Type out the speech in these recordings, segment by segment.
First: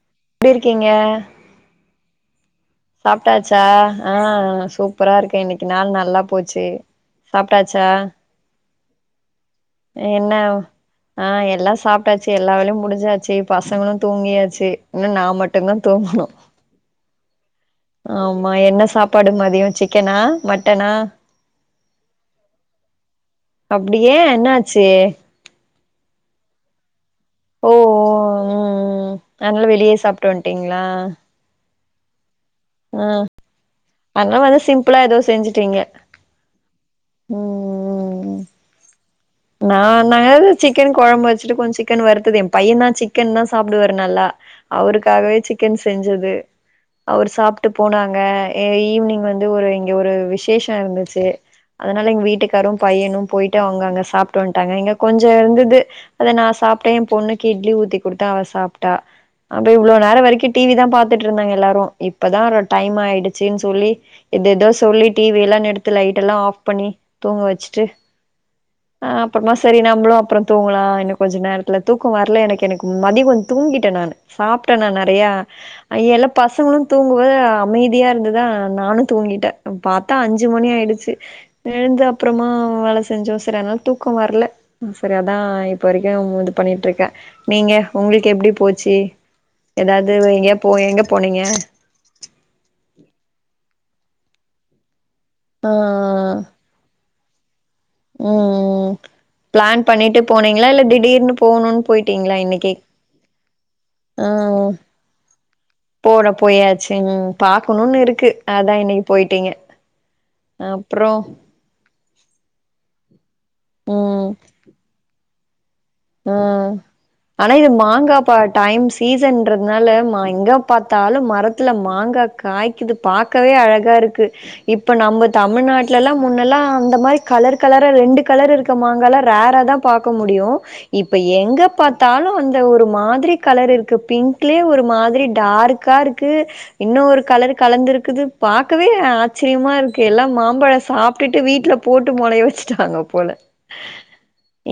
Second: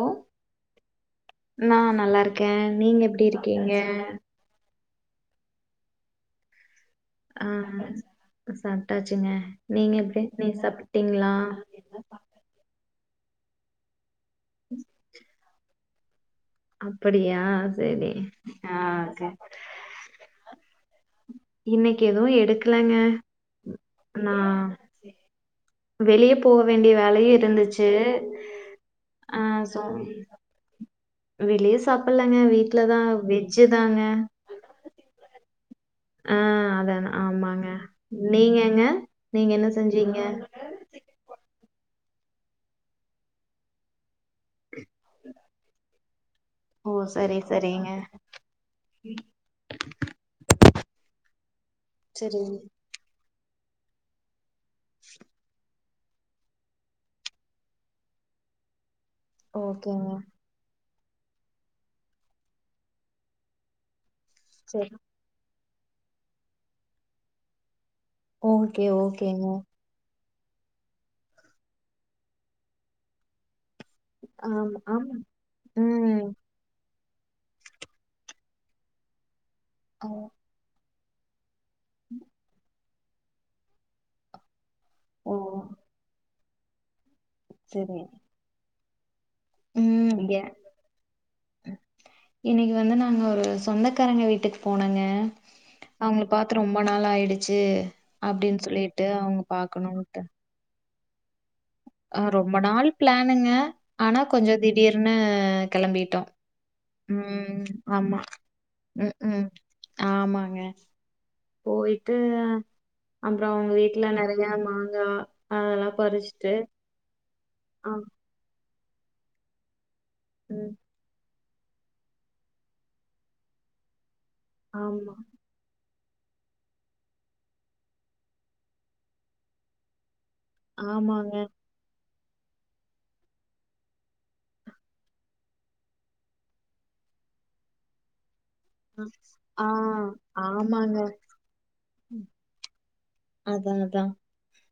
ம் எப்டி இருக்கீங்க நா நல்லா இருக்கே நீங்க எப்டி இருக்கீங்க அ அ சூப் சூப்பரா இருக்கே இன்னைக்கு நாள் நல்லா போச்சு அ சாப்ட்டாச்சா அ சாப்ட்டாச்சுங்க நீங்க எப்டி என்ன நீ ஆ சாப்ட்டீங்களா எல்லா சாப்ட்டாச்சு எல்லா வேலயு முடிச்சாச்சு பசங்களு தூங்கியாச்சு இன்னு நா மட்டும்தா தூங்கணு அப்படியா சரி ஆமா ஆ என்ன ஓகே சாப்பாடு மதியோ சிக்கனா மட்டனா இன்னைக்கு எதுவு எடுக்கலங்க அப்டி ஏ நா என்னாச்சு வெளியே போக வேண்டிய வேலையு ஓ ஓ இருந்துச்சு அ சொ அப்டீங்களா வெளியே சாப்டலாங்க வீட்லதா வெஜ்ஜு தாங்க [unintelligible] அப்பலா ஏதோ செஞ்சுட்டீங்க அ அதேதா ம் ம் ம் நீங்கங்க நீங்க என்ன நா நா செஞ்சீங்க சிக்கன் கொழம்பு வச்சுட்டு கொஞ்சோ சிக்கன் வறுத்தது என் பையன்தா சிக்கன் தா சாப்டுவாரு நல்லா அவருக்காகவே சிக்கன் செஞ்சது ஓ அவரு சரி சாப்ட்டு சரிங்க போனாங்க எ ஈவினிங் வந்து ஒரு இங்க ஒரு விசேஷோ இருந்துச்சு அதனால எங்க சரி வீட்டுக்காரு பையனு போயிட்டு அவுங்க அங்க சாப்ட்டு வன்ட்டாங்க இங்க கொஞ்சோ இருந்தது அத நா சாப்ட்டே ஏ பொண்ணுக்கு இட்லி ஊத்தி குடுத்தே அவ சாப்ட்டா அப்ப இவ்ளோ ஓகேங்க நேரோ வரைக்கு டிவி தா பாத்துட்டு இருந்தாங்க எல்லாரு இப்பதா டைம் ஆயிடுச்சுன்னு சொல்லி ஏதோ ஏதோ சரி சொல்லி டிவி எல்லா நிறுத்து லைட் எல்லா ஆஃப் பண்ணி தூங்க வச்சுட்டு ஓகே அ ஓகேங்க அப்றமா சரி நம்மளு அப்றோ தூங்கலா இன்னு கொஞ்சோ நேரத்துல தூக்கோ வரல எனக்கு எனக்கு மதியோ தூங்கிட்டே நானு ஆமா சாப்ட்டேனா ஆமா நெறையா எல்லா ம் பசங்களு தூங்க அமைதியா இருந்ததா நானு தூங்கிட்டே ஓ பாத்தா அஞ்சு மணி ஆயிடுச்சு எழுந்து அப்பறமா வேல செஞ்சோ சரி அதனால தூக்கோ வரல சரி ஓ அதா இப்ப வரைக்கு ஒங்கட்ட பண்ணிட்டு இருக்கே நீங்க சரி உங்களுக்கு எப்டி போச்சு ம் ஏதாவது இங்க எங்கயா போ எங்க போனீங்க இன்னைக்கு வந்து நாங்க ஒரு சொந்தக்காரங்க வீட்டுக்கு போனோங்க ஆ அவுங்கள பாத்து ரொம்ப ரொம்ப நாள் ஆயிடுச்சு ம் அப்படின்னு ம் சொல்லிட்டு அவங்க ப்ளான் பண்ணிட்டு பாக்கணும்ட்டு போனீங்களா இல்ல திடீர்னு போணுன் ஆ ரொம்ப நாள் ப்ளானுங்க ஆனா கொஞ்சோ ஆ திடீர்னு கெளம்பிட்டோ சரி பாக்கணும்னு இருக்கு அதா இன்னைக்கு ம் ம் போயிட்டீங்க ஆமாங்க அப்றோ போயிட்டு அங்க அவுங்க வீட்ல ம் நெறையா மாங்கா அதெல்லா பறிச்சிட்டு ம் ஆனா இது மாங்கா பா டைம் சீசன்றதுனால மா எங்க ம் பாத் தாலு மரத்துல மாங்கா காய்க்குது பாக்கவே அழகா இருக்கு இப்ப ஆமா நம்ம தமிழ்நாட்லல முன்னெல்லா அந்த மாரி கலர் கலரா ரெண்டு கலர் இருக்கற மாங்காலா ரேராதா பாக்க முடியு இப்ப ஆமாங்க எங்க பாத் தாலு அந்த ஒரு மாதிரி கலர் இருக்கு பிங்க்லயே ஒரு மாதிரி டார்க்கா இருக்கு இன்னொரு கலரு கலந்திருக்குது பாக்கவே ஆ ஆச்சிரியமா இருக்கு எல்லா மாம்பழோ ஆமாங்க சாப்டுட்டு வீட்டுல போட்டு முளைய வச்சுட்டாங்க போல அத அத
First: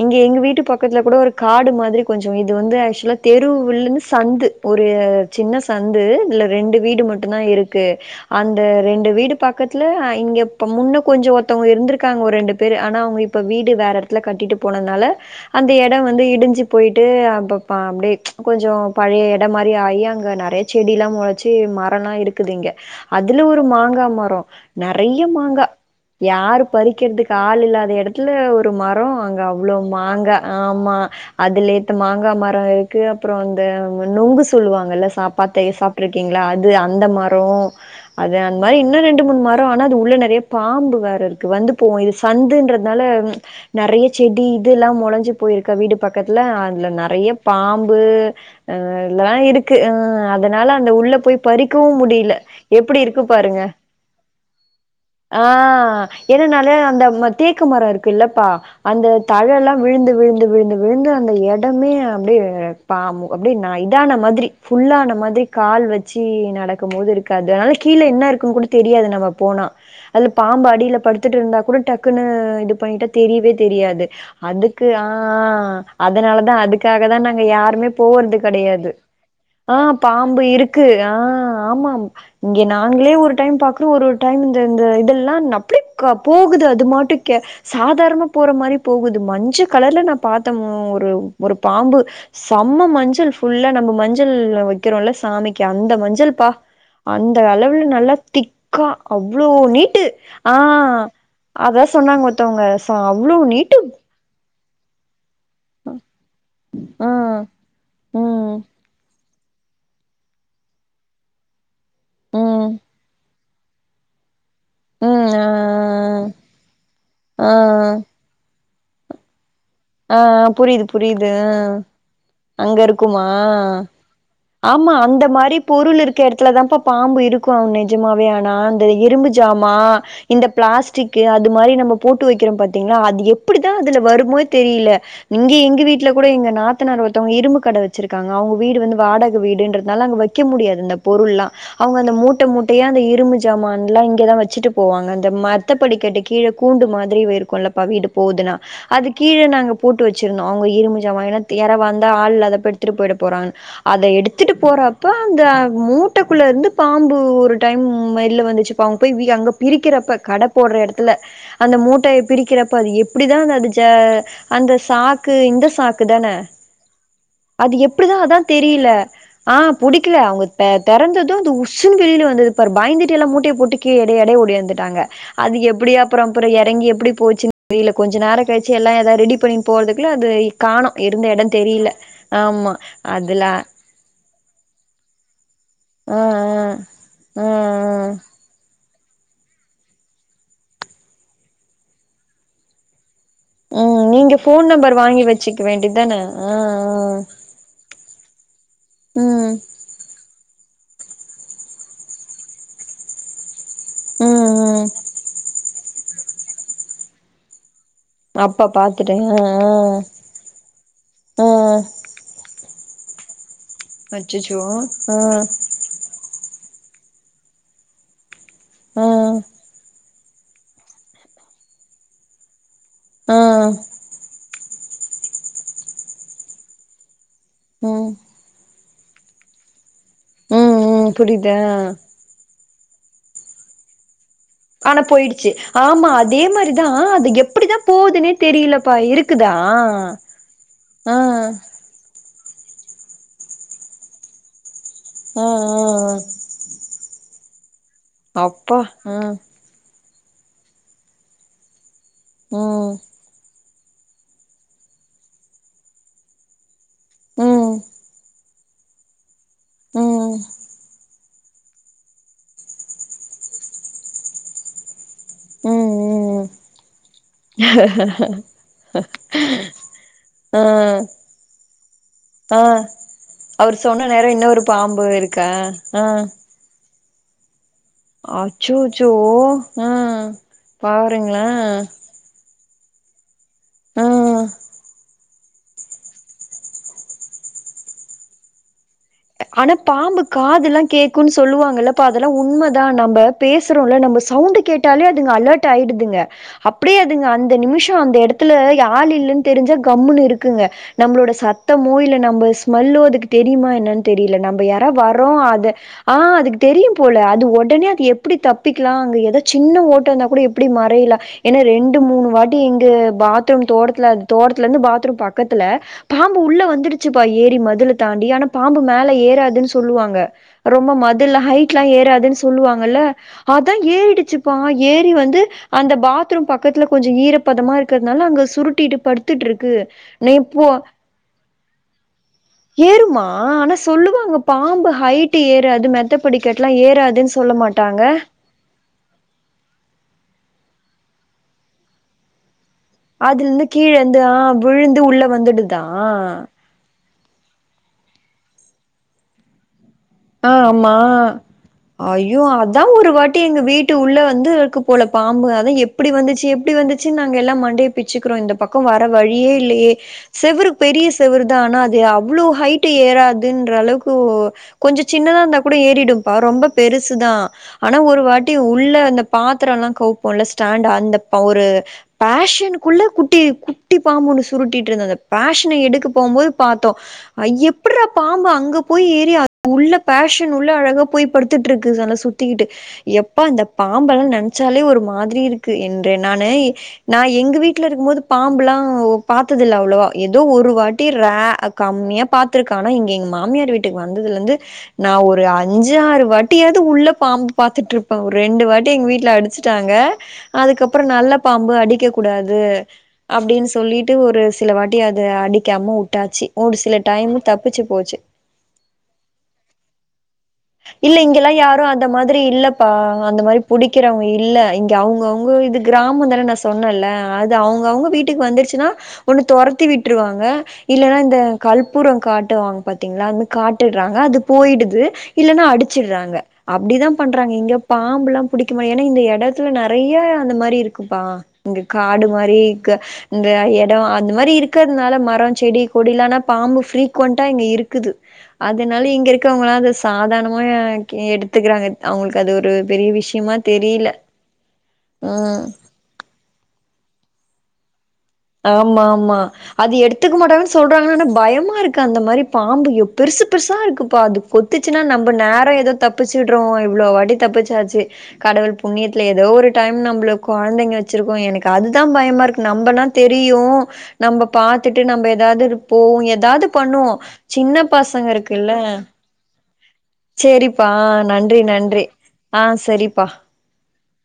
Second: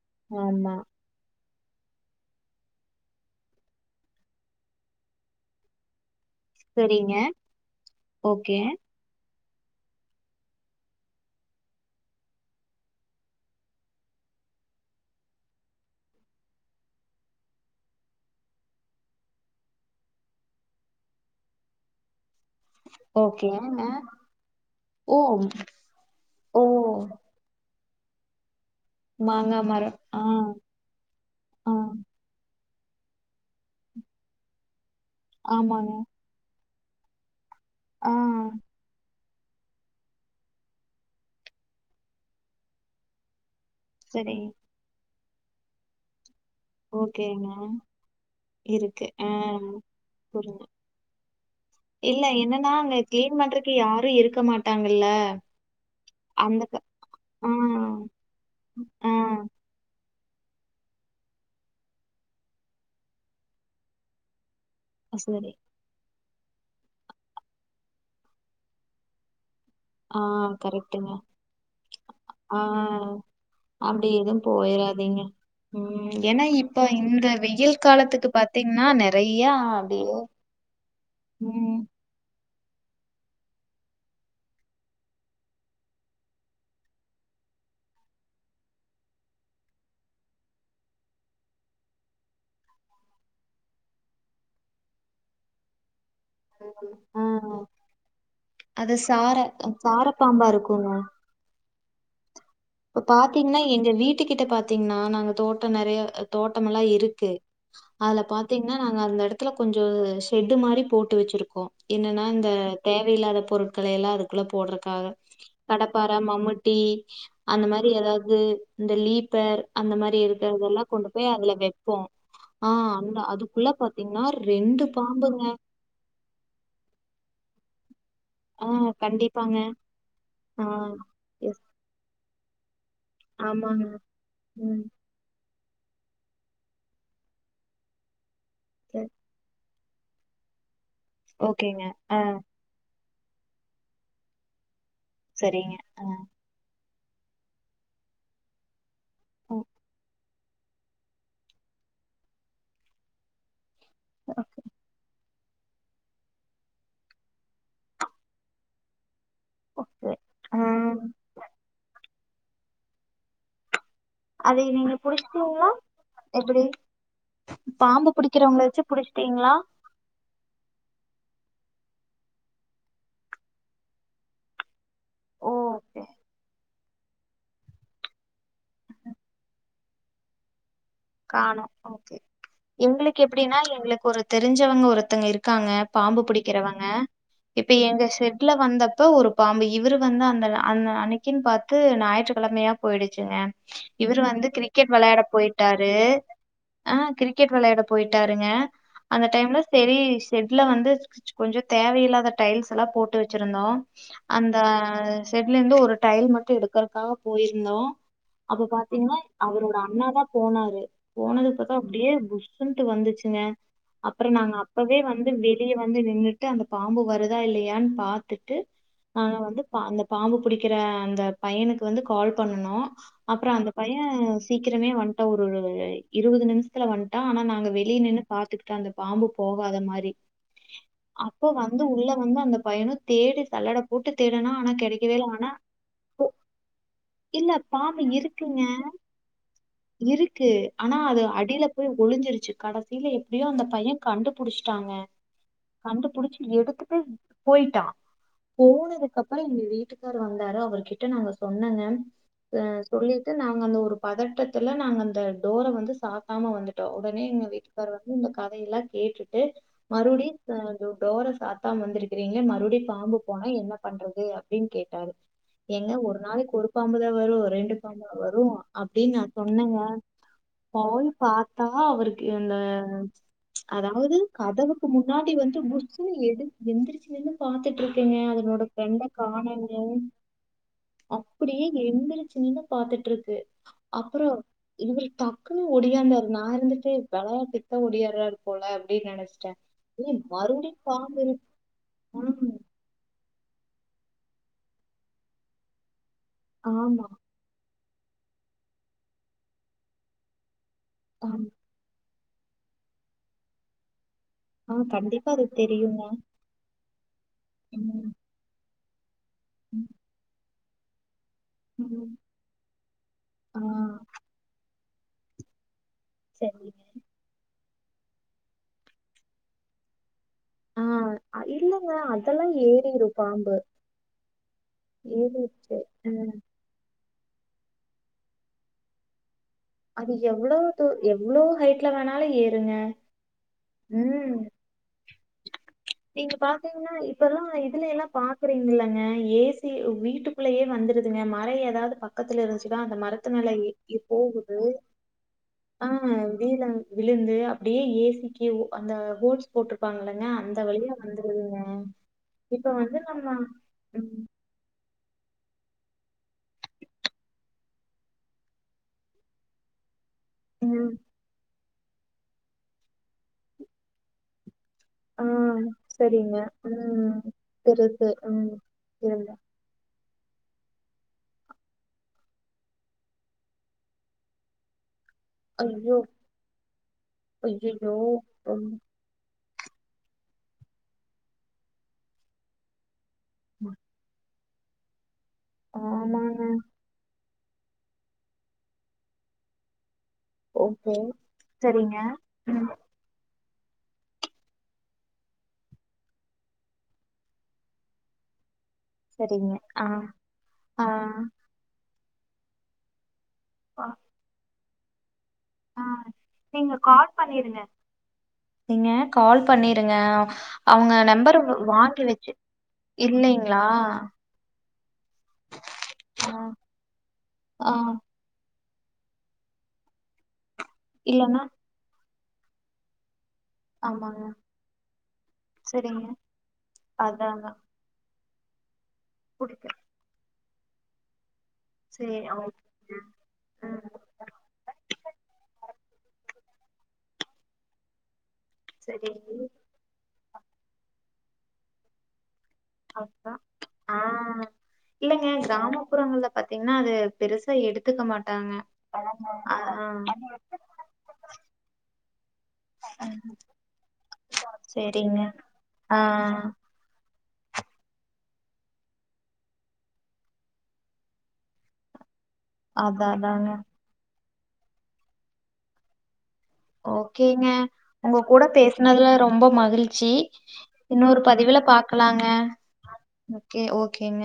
இங்க எங்க வீட்டுப் பக் த்ல கூட ஒரு காடு மாதிரி கொஞ்சோ இது வந்து ஆக்சுவலா தெருவில்ந்து சந்து ஒரு சின்ன சந்து இதுல ரெண்டு வீடு சரிங்க மட்டு தா இருக்கு ஓகே அந்த ரெண்டு வீடு பக்கத்துல ஆ இங்க இப்ப முன்ன கொஞ்சோ ஒருத்தவுங்க இருந்திருக்காங்க ஒரு ரெண்டு பேரு ஆனா அவுங்க இப்ப வீடு வேற துல கட்டிட்டு போனதுனால அந்த எட வந்து இடிஞ்சு போய்ட்டு அப்பப்ப அப்டியே கொஞ்சோ பழைய எடோ மாரி ஆகி அங்க நெறை செடிெல்லா மொளச்சு மரல்லா இடுக் இருக்குது இங்க அதுல ஒரு ஓகேங்க மாங்காய மரோ ஓ நெறைய மாங்கா ஓ யாரு பறிக்கிறதுக்கு ஆள் இல்லாத எடத்துல ஒரு மரோ அங்க மாங்காய் அவ்ளோ மரம் ஆ மாங்கா ஆமா ஆ அதுலேத்த மாங்கா மரோ இருக்கு அப்றோ இந்த நுங்கு சொல்லுவாங்கல்ல சாப் பாத்தே ஆமாங்க சாப்ட்டுருக்கீங்களா அது அந்த மரோ ஆ அது அந்த மாரி இன்னு ரெண்டு மூணு மர் ஆனா அது உள்ள நெறைய பாம்பு வேற இருக்கு வந்து போவு இது சந்துன்றதுனால நெறையா சரி செடி இதுல்லா முளைஞ்சி போயிருக்கா வீடு பக்கத்துல அது இதுல நெறைய ஓகேங்க பாம்பு ஆ இருக்கு ஆ இதெல்லா இருக்கு ஆ புரியுது அதுனால அந்த உள்ள போய் பறிக்கவு இல்ல முடில என்னன்னா அங்க எப்டி இருக்கு க்ளீன் பாருங்க பண்றதுக்கு யாரும் இருக்க மாட்டாங்கல்ல ஆ அந்த இதுனால க- அந்த ஆ தேக்கு மரோ இருக்கு இல்லப்பா அந்த ஆ தழெல்லா விழுந்து விழுந்து விழுந்து விழுந்து அந்த இடமே அப்டியே ப அப்டி இதான மாதிரி ஃபுல்லா ஆனா மாதிரி சரி கால் வச் சி நடக்கு போது இருக்காது அதுனால கீழே என்ன இருக்குன்னு கூட தெரியாது நம்ம போனா ஆ அதுல பாம்பு அடில கரெக்ட்டுங்க படுத்துட்டு இருந்தா கூட டக்குன்னு இது பண்ணிட்டா தெரியவே தெரியாது எதுவு அதுக்கு ஆ போயிராதீங்க ம் ஏன்னா அதனாலதா இப்ப அதுக்காகதா இந்த நாங்க வெயில் யாருமே காலத்துக்கு போறது கெடையாது பாத்தீங்கன்னா நெறையா அப்டியே க்கு ஆ ஆமாம் இங்க நாங்களே ஒரு டைம் பாக்குறோ ஒரு ஒரு டைம் இந்த இந்த இதெல்லா அப்டி போகுது அது மட்டுக்கே சாதாரணமா போற மாரி போகுது மஞ்ச கலர்ல நா பாத்தே ஒரு ஒரு பாம்பு செம்ம மஞ்சள் ஃபுல்லா நம்ம மஞ்சள் வைக்கிறோல்ல சாமிக்கி அந்த மஞ்சள் ப்பா அந்த ஆ அளவுல நல்லா திக்கா அது சார அவ்ளோ நீட்டு சார பாம்பா ஆ இருக்குங்க. அதா சொன்னாங்க ஒருத்தவுங்க இப்ப பாத்தீங்கன்னா எங்க வீட்டு கிட்ட பாத் பா்த்தீங்கன்னா நாங்க தோட்டோ நெறையா தோட்டம் எல்லா ஆ இருக்கு அதுல ம் பாத்தீங்கன்னா நாங்க அந்த எடத் துல கொஞ்சோ ஷெட்டு மாரி போட்டு வச்சிருக்கோ என்னன்னா இந்த ம் தேவையில்லாத பொருட்கள எல்லா அதுக் க்குள்ள ம் போடுறக்காக ஆ கடப்பாறை மம்முட்டி ஆ அந்த மாதிரி ஏதாவது இந்த லீப்பர் அந்த ஆ மாரி இருக்கதெல்லா புரியுது கொண்டு புரியுது போய் அதுல வைப்போ ஆ அங்க அந்த இருக்குமா அதுக்குள்ள பாத்தீங்கன்னா ரெண்டு ஆமா அந்த பாம்புங்க மாரி பொருள் இருக்க இடத்துல தாப்பா இ பாம்பு இருக்கு நிஜமாவே நா ஆ அந்த இறும்பு கண்டிப்பாங்க. ஜாமா இந்த ஆ பிளாஸ்டிக் அது எஸ் மாரி நம்ம போட்டு வைக்கிறோ பாத்தீங்கன்னா அதிக எப்டிதா ஆமாங்க. அதுல வருமோ ம். தெரியல இங்க எங்க வீட்டுல கூட எங்க நாத்தனார் ஒருத்தவங்க இரும்பு கட வ வச்சிருக்காங்க அவுங்க வீடு வந்து சரி. வாடக வீடுங்கறதுனால அங்க வைக்க முடியாது இந்த பொருளா ஓகேங்க. அவுங்க அந்த ஆ. மூட்ட மூடுச்சு போய் அந்த இரும்பு ஜாமான்லா இங்கேதா வச்சிட்டு போவாங்க அந்த மத்த சரிங்க. ஆ. படிக்கட்டு கீழ கூண்டு மாதிரிவே இருக்குல்ல பவி இது போதுனா அது கீழே ஓகே, நாங்க போட்டு வச்சு வச்சிருந்தோ அவுங்க இரும்பு ஜாமான் வாங்குனா தேரமாருந்தா ஆளில்லாதப்ப எடுத்துட்டு போயிடப் போறாங்கன்னு அத எடுத்துட்டு ஓகே, போறப்ப அந்த மூட்டக்குள்ளர்ந்து பாம்பு ஒரு டைம் வெள்ல வந்துச்சு அப்ப அவுங் போய் வீகப் அங்க ஓகே. பிரிக்கிறப்ப கட ஆ போடுற எடத்துல அந்த மூட்டையப் பிரிக்கிறப்ப அது எப்புடிதா அத அடிச் ச அதை அந்த சாக்கு இந்த நீங்க சாக்கு இந்த புடிச்சிட்டீங்களா? சாக்கு தான எப்டி? அது பாம்பு எப்புடிதா அதா புடிக்கிறவங்கள வச்சு தெரியில புடிச்சிட்டீங்களா? ஆ புடிக்ல அவங்க தெ தெறந்தது ந்த உஸ்ஸுன்னு வெளியில வந்ததுப் பாரு பயந்துட்டு எல்லா மூட்டைய போட்டுக் கீ எடைய எடைய ஓடி வந்துட்டாங்க அதுக் எப்பிடியே ஓகே. அப்பற அப்பற எறங்கி எப்பிடி போச்சுன்னு தெரியில கொஞ்சொ நேர கெழிச்சு எல்லா ஏதா ரெடி பண்ணி போற்துக்குள்ள அது காணோ இருந்த எடம் காணோம். தெரியில ஆம்மா அதுல்ல எங்களுக் ஒரு தெரிஞ்சவங்க ஒருத்தங்க இருக்காங்க பாம்பு ஆ ஆ புடிக்கிறவங்க ஆ இப்ப எங்க செட் ட்ல வந்தப்ப ஒரு பாம்பு இவுரு வந்து அந்த அந்த அன்னைக்குன் பாத்து ஞாயிற்றுக்கிழமையா பொய்டுச்சுங்க ஆ ம் இவுரு நீங்க வந்து ஃபோன் கிரிக்கெட் நம்பர் வெளையாட வாங்கி பொயிட் வச்சுக்க டாரு வேண்டிதான ஆ கிரிக்கெட் வெளையாட போயிட்டாருங்க ஆ அந்த ம் டைம்ல செரி ஷெட்ல வந்து ச் கொஞ்சொ தேவயில்லாத டைல்ஸ்எல்லா போட்டு வச்சுருந்தோ ம் அந்த ம் ஷெட்லருந்து ஒரு டைல் மட்டு எடுக்கிறதுக்காக போய்ருந்தோ அப்ப பாத்துட்டே பாத்தீங்கன்னாய் ஆ ஆ அவுரூட அண்ணா தா போனாரு போனது ஆ பாத்தா அப்பிடியே புஷ்ஷுன்ட்டு வந்துச்சுங்க அப்பற நாங்க அச்சச்சோ அப்பவே ஆ வந்து வெளிய வந்து நின்னுட்டு அந்த பாம்பு வருதா இல்லையான் பாத்து ட்டு ஆ நாங்க வந்து பா அந்த பாம்பு புடிக்கிற அந்த பையனுக்கு வந்து கால் பண்ணுனோ ஆ அப்பற அந்த பையெ சீக்கிரமே வன்ட்டா ஒரு இருவது இருவது நிம்ஷத்துல வன்ட்டா அனா நாங்க வெளில ம் நின்னு பாத்துக்கிட்டா அந்த பாம்பு போவாத மாரி ம் ம் அப்ப புரியுது ஆ வந்து உள்ள வந்து அந்த பையனு தேடி சல்லடப் போட்டு தேடுனா ஆனா கெடைக்கவேல்ல ஆனா போயிடுச்சு ஆமா கோ அதே மாரிதா அது இல்ல பாம்பு இருக்குங்க க்குதா இருக்கு ஆனா அது அடில போய் ஒளிஞ்சிருச்சு கடைசில எப்டியோ அந்தப் பையே கண்டுபுடிச்ட்டாங்க ஆ ஆ கண்டுபுடிச் எடுத்துட்டு போயிட்டா அப்பா ஆ போனதுக்கப்பற இந்த வீட்டுக் கரு வந்தாரு அவரு கிட்ட நாங்க சொன்னேங்க அ ம் சொல்லிட்டு நாங்க அந்த ஒரு பதட்டத் தெர்ல நாங்க அந்த டோர வந்து சாத்தாம வந்துட்டோ உடனே எங்க ம் வீட்டுக்காரர் வந்து இந்த கதையெல்லா கேட்டுட்டு மறுபுடிய் ம் டோர சாத்தாம வந்திருக்கிறீங்களே மறுபடியு பாம்பு போனா என்ன பண்றது அப்டின்னு கேட்டாரு ம் ஏங்க ஒரு ம் நாளைக்க ஒரு பாம்புதா வரு ரெண்டு பாம்பா வரு அப்பின்னு நா சொன்னெங்க ஆ போய் பாத்தா அவருக்கு இந்த ஆ அவர் சொன்ன அதாவுது நேரோ இன்னொரு கதவுக்கு பாம்பு முன்னாடி இருக்கா வந்து ஆ புஸ்ஸுன்னு எடு எந்திரிச்சு நின்னு பார்த்துட்ருக்கெங்க அதனோட அச்சோச்சோ ஃப்ரெண்டக் காணோன்னு ஆ பாருங்களே அப்புடியே எந்துருச் நின்னு பாத்துட்டுருக்கு அப்புற ஆ இவுர் டக்குன்னு ஒடியாந்தாரு நா இருந்துட்டு வெளையாட்டுக்கு தா ஒடியாறாரு பொல அப்டின்னு நென அனா பாம்பு காதுல்லா கேக்குன்னு சொல்லுவாங்கல்லப்பா இருக்கா அதல்லா உண்ம தா நம்ப பேசுறோல்ல நம்ப சவுண்டு கேட்டாலே அதுங்க அலர்ட் ஆயிடுதுங்க அப்டே ஆமா அதுங்க அந்த நிமிஷொ அந்த எடத்துல ய ஆள் இல்லன்னு தெரிஞ்ச கம்முன்னு இருக்குங்க நம்ப்ளோட ஆமா சத்தமோ இல்ல நம்ம ஸ்மெல்லோ அதுக்கு தெரியுமா என்னன் தெரியில நம்ப் இப்ப ஆ யாரா கண்டிப்பா வர்றோ அது தெரியுங்க ஆ அதுக் தெரியும் போல அது ஒடனே அது ம், எப்பிடி தப்பிக்கலா அங்க ஏதாது சின்ன ஓட்ட இருந்தா கூட எப்பிடி மறையலா ஏனா ரெண்டு ம், மூணு வாட்டி இங்க ஆ பாத்ரூம் தோட்டத்துல தோட்டத்துலருந்து பாத்ரூம் பக்கத்துல பாம்பு உள்ள சரிங்க வந்துடுச்சுப்பா ஏறி மதுல தாண்டி அனா பாம்பு மேல ஏறாதுன் சொல்லுவாங்க ஆ ரொம்ப மதுல்ல அ- ஹைட்ல்லா இல்லைங்க ஏறாதுன் அதெல்லாம் சொல்லுவாங்கல்ல ஏறிடும் பாம்பு அதா ஏறிடுச்சுப்பா ஏறி வந்து ஏறிடுச்சு அந்த பாத்ரூம் பக் பக்கத்ல கொஞ்சொ ஈரப்பதமா இருக்கற்த்னால அங்க சுருட்டிட்டு படுத் டுட்டுருக்கு அது நீ இப்போ எவ்வளவு தூ- எவ்வளவு ஹைட்ல வேணாலும் ஏறுங்க ஏறுமா ஆ ஆனா சொல்லுவாங்க ம் பாம்பு ஹைட்டு ஏறாது மெத்த நீங்க படிக்கட்டலா ஏறாதுன்னு சொல்ல மாட்டாங்க அப்டில்லங்க ஏசி வீட்டுக்குள்ளயே வந்துருதுங்க மர ஏதாவது பக்கத்துல இருந் து அந்த மரத்து மேல அதுலருந்து கீழ ஏறி இருந்து ஆ போகுது விழுந்து உள்ள வந்துடுதா? ஆ வீல விழுந்து அப்டியே ஏசிக்கு அந்த ஹோல்ஸ் போட்ருப்பாங்கல்லங்க ஆ ஆமா ஐயோ இப்ப அதா வந்து ஒரு நம்ம வாட்டி எங்க வீட்டு உள்ள ம், வந்து போல பாம்பு அதா எப்படி வந்துச்சு எப்டி வந்துச்சு நாங்க எல்லா மண்டைய பிச்சுக்கிறோ இந்த பக்கம் வர வழியே இல்லையே செவரு ம், பெரிய செவரு தா ஆனா அது அவ்ளோ ஹைட் ஏறாதுன்ற அளவுக்கு ஒ கொஞ்ச ஆ சின்னதா இருந்தா கூட ஏறிடும்பா சரிங்க ரொம்ப பெருசு ம் தா ஆனா பெருசு ஒரு ம் வாட்டி உள்ள அந்த இருங்க பா திரோ எல்லா கவுப்போல ஸ்டாண்ட் அந்த பொ ஒரு பேஷனுக்குள்ள குட்டி குட்டி பாம்பு ஒன்னு சுருட்டிட்டு இருந்தது பேஷனை ஐயோ எடுக்க போம்போது பாத்தோ அய் ஐயோ எப்ட்றா பாம்பு ரொம்ப அங்க போய் ஏறிய உள்ள பேஷன் உள்ள அழகா போய் படுத்துட்ருக்கு அதல்ல சுத்திக்கிட்டு எப்பா இந்த பாம்பெல்லா நெனைச் சாலே ஒரு மாதிரி இருக்கு என்ற ஆமாங்க நானு நா எங்க வீட்ல இருக்கும்போது பாம்புலா ஒ பாத்ததில்ல அவ்ளோவா ஏதோ ஒரு ஓகே வாட்டி ரா சரிங்க கம்மியா ம் பாத்திருக்க ஆன இங்க எங்க மாமியார் வீட்டுக்கு வந் ததுல இந்து நா ஒரு அஞ்சு ஆறு வாட்டியாது உள்ள பாம்பு பாத்துட்டு இருப்பே ரெண்டு வாட் டு எங்க வீட்ல சரிங்க ஆ அடிச்சிடாங்க ஆ அதுக்கப்பற நல்ல பாம்பு அடிக்க கூடாது அப்படின்னு சொல்லிட்டு ஒரு சில வாட்டி அத ஆ அடிக்காம வுட்டாச்சு நீங்க ஒரு சில கால் டைமு பண்ணிருங்க தப்பிச்சு போயாச்சி நீங்க கால் பண்ணிருங்க அவங்க இல்ல நம்பர் இங்கெல்லா யாரு வாங்கி அந்த வச்சு மாதிரி இல்லப்பா அந்த மாதிரி இல்லைங்களா புடிக்கிறவங்க இல்ல க அவுங்கவுங்க இது கிராம ஆ தனா நா சொன்னேல அது ஆ அவுங்கவுங்க வீட்டுக்கு வந்துருச்சுனா ஒன்னு தொரத்தி விட்டுருவாங்க இல்லேனா இந்த இல்லன்னா கல்பூரம் காட்டுவாங்க பாத்திங்ளா னு காட்டிடுறாங்க ஆமாங்க அது போயிடுது இல்லேனா சரிங்க அடிச்சிடுறாங்க அப்டிதா அதாங்க பண்றாங்க இங் இங்க பாம்புலா புடிக்க மாட் ஏன்னா இந்த எடத்துல புடிக்கும் நெறிய அந்த மாதிரி இருக்குப்பா இங்கு சரி காடு மாரி இக்கு ஓகேங்க இந்த எட ம் இந்த மாரி இருக்கிறதுனால மரோ செடி கொடிலனா பாம்பு ப்ரீக்குவண்டா இங்க இருக்குது அதனால சரி இங்க இருக்கவங்களா அத சாதணமா எடுத்துக்கிறாங்க அவங்களுக்கு அது ஒரு பெரிய அப்புறம் விஷயமா தெரியல ம் புறங்கள்ல பாத்தீங்ன்னா அது பெருசா எடு ஆமா ஆமா ஆ. அது எடுத்துக்க மாட்டாங்கன்னு சொல்றாங்க ஆனா பயமா இருக்கு அந்த மாரி பாம்பு பெருசு பெருசா இருக்குப்பா அது கொத்துச்சுன்னா சரிங்க நம்ம நேர ஏதோ ஆ தப்பிச்சுடுறோ இவ்ளோ வாட்டி தப்பிச் தாச்சு கடவுள் புண்ணியத்துல ஏதோ ஒரு டைம் நம்பள கொழந்தைங்க வச்சிருக்கோ எனக்கு அதுதா பயமா இருக் நம்மனா அதா அதாங்க தெரியு நம்ம பாத்துட்டு நம்ம எதாவது இருப்போ எதாது ஓகேங்க உங்க கூட பேசனதுல ரொம்ப மகிழ்ச்சி சேரிப்பா இன்னொரு பதிவுல நன்றி நன்றி பாக்கலாங்க ஆ சரிப்பா ஓகே ஓகேங்க